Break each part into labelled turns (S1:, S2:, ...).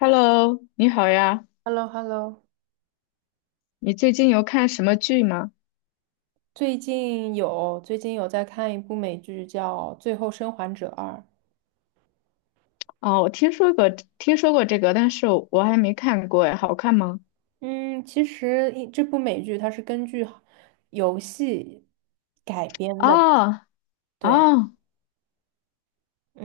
S1: Hello，你好呀，
S2: h e l l o hello。
S1: 你最近有看什么剧吗？
S2: 最近有在看一部美剧叫《最后生还者二》。
S1: 哦，我听说过这个，但是我还没看过哎，好看吗？
S2: 嗯，其实这部美剧它是根据游戏改编的，
S1: 哦
S2: 对。
S1: 哦，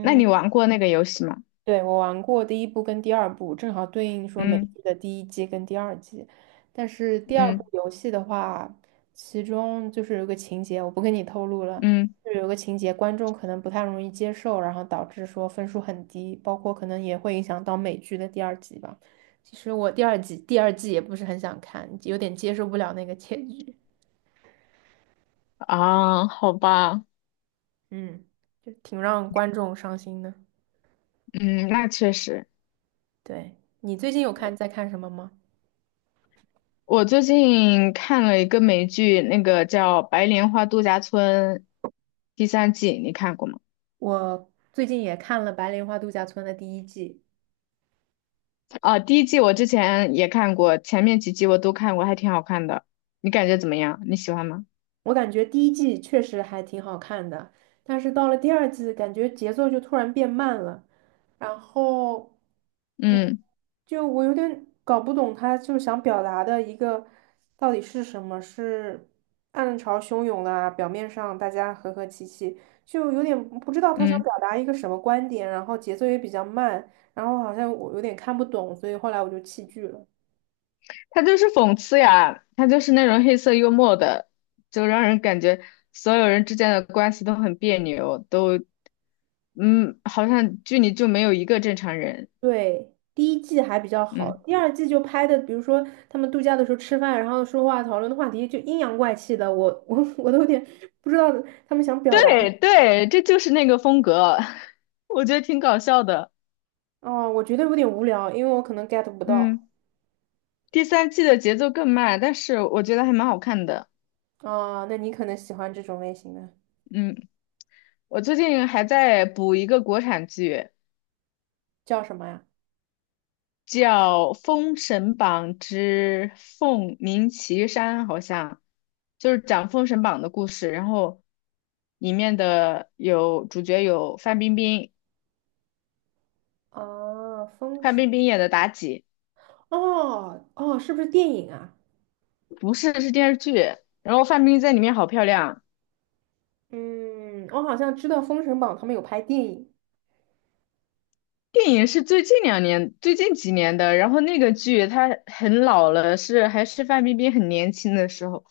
S1: 那你玩过那个游戏吗？
S2: 对，我玩过第一部跟第二部，正好对应说美
S1: 嗯
S2: 剧的第一季跟第二季。但是第二部
S1: 嗯
S2: 游戏的话，其中就是有个情节，我不跟你透露了，
S1: 嗯，
S2: 就是有个情节观众可能不太容易接受，然后导致说分数很低，包括可能也会影响到美剧的第二季吧。其实我第二季也不是很想看，有点接受不了那个结局，
S1: 啊，好吧，
S2: 嗯，就挺让观众伤心的。
S1: 嗯，那确实，
S2: 对，你最近有看什么吗？
S1: 我最近看了一个美剧，那个叫《白莲花度假村》第三季，你看过吗？
S2: 我最近也看了《白莲花度假村》的第一季，
S1: 啊，第一季我之前也看过，前面几集我都看过，还挺好看的。你感觉怎么样？你喜欢吗？
S2: 我感觉第一季确实还挺好看的，但是到了第二季，感觉节奏就突然变慢了，然后，嗯，
S1: 嗯。
S2: 就我有点搞不懂他就想表达的一个到底是什么，是暗潮汹涌啊？表面上大家和和气气，就有点不知道他想
S1: 嗯，
S2: 表达一个什么观点，然后节奏也比较慢，然后好像我有点看不懂，所以后来我就弃剧了。
S1: 他就是讽刺呀，他就是那种黑色幽默的，就让人感觉所有人之间的关系都很别扭，好像剧里就没有一个正常人。
S2: 对，第一季还比较好，
S1: 嗯，
S2: 第二季就拍的，比如说他们度假的时候吃饭，然后说话讨论的话题就阴阳怪气的，我 我都有点不知道他们想表达。
S1: 对对，这就是那个风格，我觉得挺搞笑的。
S2: 哦，我觉得有点无聊，因为我可能 get 不到。
S1: 嗯，第三季的节奏更慢，但是我觉得还蛮好看的。
S2: 啊，那你可能喜欢这种类型的，
S1: 嗯，我最近还在补一个国产剧。
S2: 叫什么呀？
S1: 叫《封神榜之凤鸣岐山》，好像就是讲封神榜的故事。然后里面的有主角有范冰冰，
S2: 啊，封
S1: 范
S2: 神。
S1: 冰冰演的妲己，
S2: 哦哦，是不是电影啊？
S1: 不是，是电视剧。然后范冰冰在里面好漂亮。
S2: 嗯，我好像知道《封神榜》他们有拍电影。
S1: 电影是最近2年、最近几年的，然后那个剧它很老了，是还是范冰冰很年轻的时候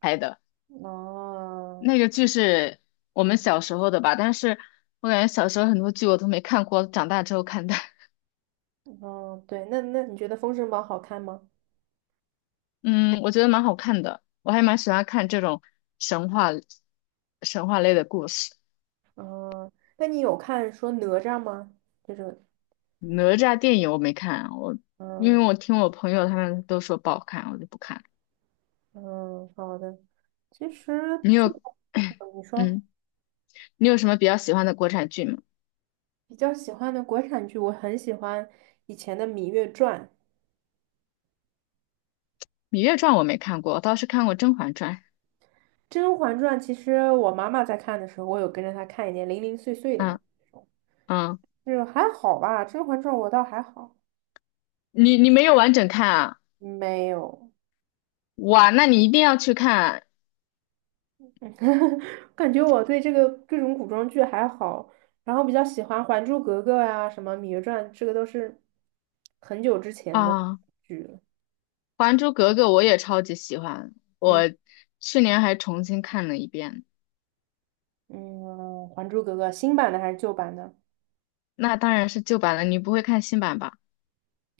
S1: 拍的。
S2: 哦，
S1: 那个剧是我们小时候的吧，但是我感觉小时候很多剧我都没看过，长大之后看的。
S2: 哦，对，那你觉得《封神榜》好看吗？
S1: 嗯，我觉得蛮好看的，我还蛮喜欢看这种神话、神话类的故事。
S2: 嗯，那你有看说哪吒吗？这种，
S1: 哪吒电影我没看，我因
S2: 嗯
S1: 为我听我朋友他们都说不好看，我就不看了。
S2: 嗯，好的。其实
S1: 你
S2: 剧
S1: 有，
S2: 嗯你 说
S1: 嗯，你有什么比较喜欢的国产剧吗？
S2: 比较喜欢的国产剧，我很喜欢以前的《芈月传》
S1: 《芈月传》我没看过，我倒是看过《甄嬛传》。
S2: 《甄嬛传》。其实我妈妈在看的时候，我有跟着她看一点零零碎碎的嘛，
S1: 嗯
S2: 这种
S1: 嗯，
S2: 就是还好吧，《甄嬛传》我倒还好，
S1: 你没有完整看啊？
S2: 没有。
S1: 哇，那你一定要去看
S2: 感觉我对这个各种古装剧还好，然后比较喜欢《还珠格格》呀、什么《芈月传》，这个都是很久之前的
S1: 啊！
S2: 剧了。
S1: 《还珠格格》我也超级喜欢，
S2: 嗯
S1: 我去年还重新看了一遍。
S2: 嗯，《还珠格格》新版的还是旧版的？
S1: 那当然是旧版了，你不会看新版吧？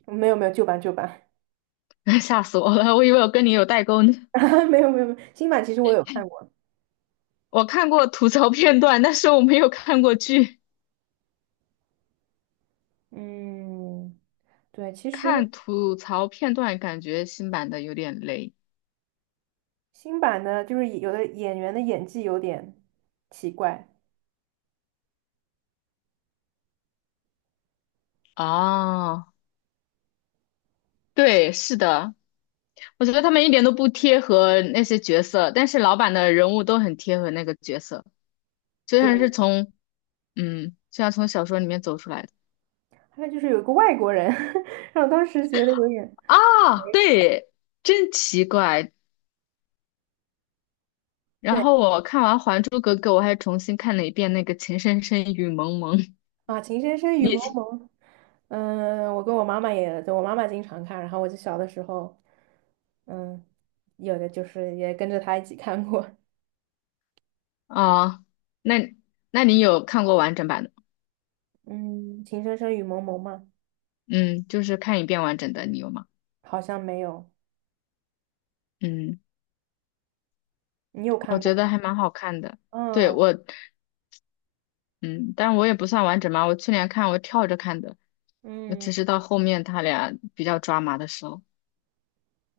S2: 没有没有，旧版旧版，
S1: 吓死我了，我以为我跟你有代沟呢。
S2: 没有没有没有，新版其实我有看过。
S1: 我看过吐槽片段，但是我没有看过剧。
S2: 嗯，对，其实
S1: 看吐槽片段，感觉新版的有点雷。
S2: 新版的就是有的演员的演技有点奇怪，
S1: 哦，对，是的，我觉得他们一点都不贴合那些角色，但是老版的人物都很贴合那个角色，就像是
S2: 对，
S1: 从，就像从小说里面走出来的。
S2: 还有就是有一个外国人，让我当时觉得有点。
S1: 啊，对，真奇怪。然
S2: 对。
S1: 后我看完《还珠格格》，我还重新看了一遍那个《情深深雨蒙蒙》。
S2: 啊，《情深深雨
S1: 你
S2: 蒙蒙》，嗯，我跟我妈妈也，就我妈妈经常看，然后我就小的时候，嗯，有的就是也跟着她一起看过，
S1: 啊，那那你有看过完整版的吗？
S2: 嗯，《情深深雨蒙蒙》吗？
S1: 嗯，就是看一遍完整的，你有吗？
S2: 好像没有，
S1: 嗯，
S2: 你有看
S1: 我
S2: 过
S1: 觉
S2: 吗？
S1: 得还蛮好看的。对，
S2: 嗯
S1: 但我也不算完整嘛，我去年看我跳着看的，我
S2: 嗯
S1: 只是到后面他俩比较抓马的时候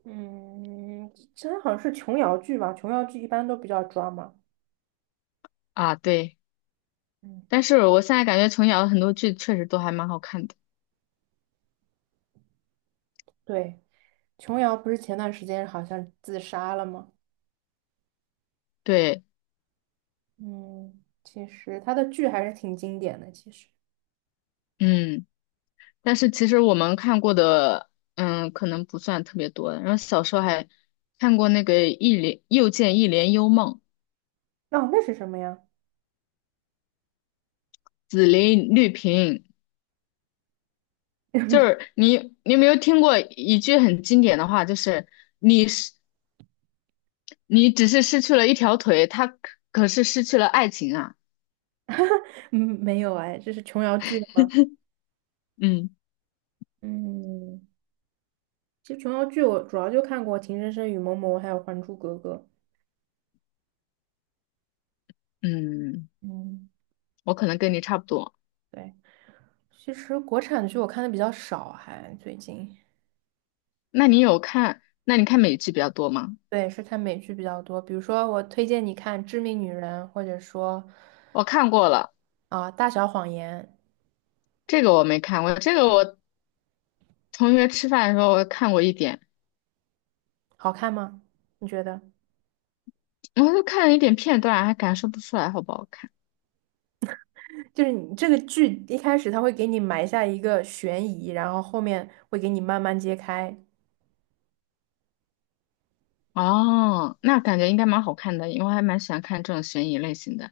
S2: 嗯，这好像是琼瑶剧吧？琼瑶剧一般都比较抓嘛。
S1: 啊，对。
S2: 嗯，
S1: 但是我现在感觉琼瑶的很多剧确实都还蛮好看的。
S2: 对，琼瑶不是前段时间好像自杀了吗？
S1: 对，
S2: 嗯，其实她的剧还是挺经典的，其实。
S1: 嗯。但是其实我们看过的，可能不算特别多。然后小时候还看过那个一帘又见一帘幽梦，
S2: 哦，那是什么呀？
S1: 紫菱绿萍，就是你有没有听过一句很经典的话，就是你是你只是失去了一条腿，他可是失去了爱情啊。
S2: 嗯，没有哎，这是琼瑶剧的吗？
S1: 嗯
S2: 嗯，其实琼瑶剧我主要就看过《情深深雨蒙蒙》还有《还珠格格》。
S1: 嗯，
S2: 嗯，
S1: 我可能跟你差不多。
S2: 对，其实国产剧我看的比较少，还最近，
S1: 那你看美剧比较多吗？
S2: 对，是看美剧比较多。比如说，我推荐你看《致命女人》，或者说
S1: 我看过了，
S2: 啊、大小谎言》，
S1: 这个我没看过，这个我同学吃饭的时候我看过一点。
S2: 好看吗？你觉得？
S1: 我就看了一点片段，还感受不出来好不好看。
S2: 就是你这个剧一开始它会给你埋下一个悬疑，然后后面会给你慢慢揭开，
S1: 哦，那感觉应该蛮好看的，因为我还蛮喜欢看这种悬疑类型的。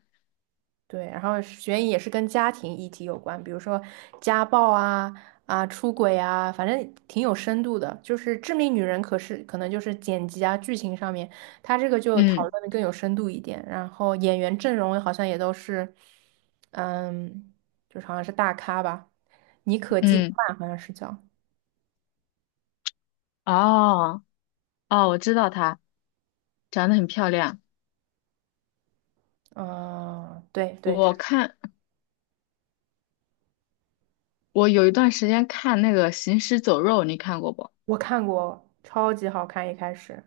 S2: 对，然后悬疑也是跟家庭议题有关，比如说家暴啊、啊出轨啊，反正挺有深度的。就是《致命女人》，可是可能就是剪辑啊、剧情上面，它这个就讨
S1: 嗯
S2: 论的更有深度一点。然后演员阵容好像也都是，嗯，就是好像是大咖吧，妮可基德
S1: 嗯，
S2: 曼好像是叫，
S1: 哦哦，我知道她长得很漂亮。
S2: 嗯、对对，
S1: 我
S2: 是
S1: 看我有一段时间看那个《行尸走肉》，你看过不？
S2: 我看过，超级好看，一开始。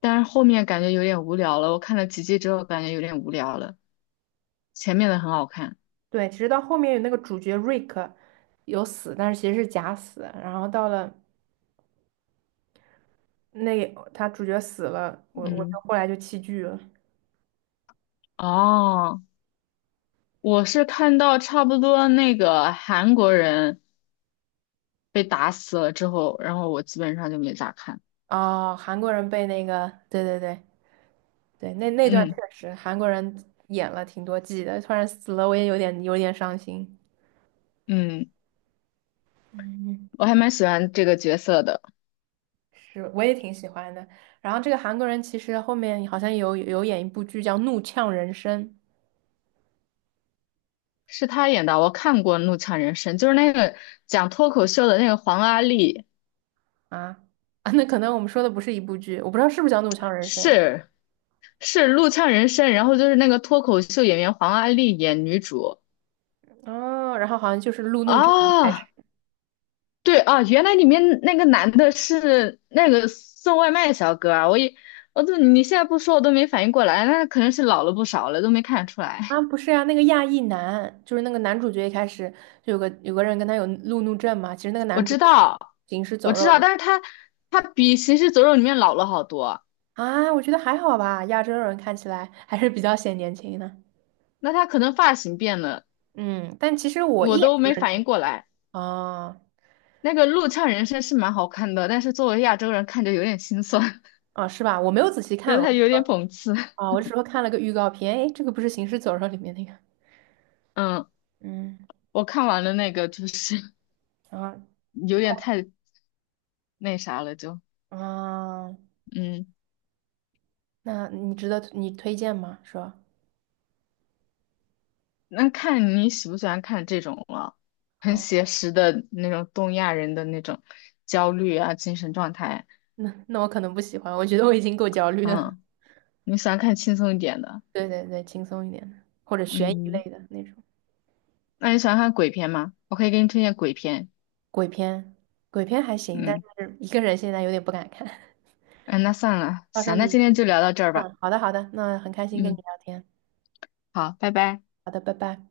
S1: 但是后面感觉有点无聊了，我看了几集之后感觉有点无聊了，前面的很好看。
S2: 对，其实到后面有那个主角瑞克有死，但是其实是假死。然后到了那他主角死了，我
S1: 嗯，
S2: 就后来就弃剧了。
S1: 哦，我是看到差不多那个韩国人被打死了之后，然后我基本上就没咋看。
S2: 哦，韩国人被那个，对对对对，那那段确
S1: 嗯
S2: 实韩国人演了挺多季的，突然死了，我也有点伤心。
S1: 嗯，
S2: 嗯，
S1: 我还蛮喜欢这个角色的，
S2: 是，我也挺喜欢的。然后这个韩国人其实后面好像有演一部剧叫《怒呛人生》
S1: 是他演的。我看过《怒呛人生》，就是那个讲脱口秀的那个黄阿丽，
S2: 啊，那可能我们说的不是一部剧，我不知道是不是叫《怒呛人生》。
S1: 是是《怒呛人生》，然后就是那个脱口秀演员黄阿丽演女主
S2: 哦，然后好像就是路怒症一开始
S1: 啊，对啊，原来里面那个男的是那个送外卖小哥啊，我也我都你现在不说我都没反应过来，那可能是老了不少了，都没看出来。
S2: 啊，不是呀，那个亚裔男，就是那个男主角一开始就有个人跟他有路怒症嘛，其实那个
S1: 我
S2: 男主
S1: 知
S2: 就是
S1: 道，
S2: 行尸
S1: 我
S2: 走
S1: 知
S2: 肉
S1: 道，但是他比《行尸走肉》里面老了好多。
S2: 啊，我觉得还好吧，亚洲人看起来还是比较显年轻的，
S1: 那他可能发型变了，
S2: 嗯，但其实我一
S1: 我
S2: 眼
S1: 都
S2: 就
S1: 没
S2: 认
S1: 反
S2: 出来
S1: 应过来。
S2: 哦
S1: 那个陆唱人生是蛮好看的，但是作为亚洲人看着有点心酸，
S2: 哦是吧？我没有仔细
S1: 觉
S2: 看，
S1: 得
S2: 我
S1: 他有点讽刺。
S2: 啊，我只是说看了个预告片，诶，这个不是行尸走肉里面那个，
S1: 嗯，
S2: 嗯，
S1: 我看完了那个就是
S2: 啊
S1: 有点太那啥了，
S2: 啊，哦
S1: 嗯，
S2: 那你值得你推荐吗？是吧？
S1: 那看你喜不喜欢看这种了，很
S2: 哦，
S1: 写实的那种东亚人的那种焦虑啊，精神状态。
S2: 那那我可能不喜欢，我觉得我已经够焦虑了。
S1: 嗯，你喜欢看轻松一点的，
S2: 对对对，轻松一点的，或者悬疑类
S1: 嗯，
S2: 的那种
S1: 那你喜欢看鬼片吗？我可以给你推荐鬼片，
S2: 鬼片，鬼片还行，但
S1: 嗯。
S2: 是一个人现在有点不敢看。
S1: 嗯，那算了，
S2: 到时候
S1: 行，那
S2: 你，
S1: 今天就聊到这儿吧。
S2: 嗯，好的好的，那很开心跟你
S1: 嗯，
S2: 聊天，
S1: 好，拜拜。
S2: 好的，拜拜。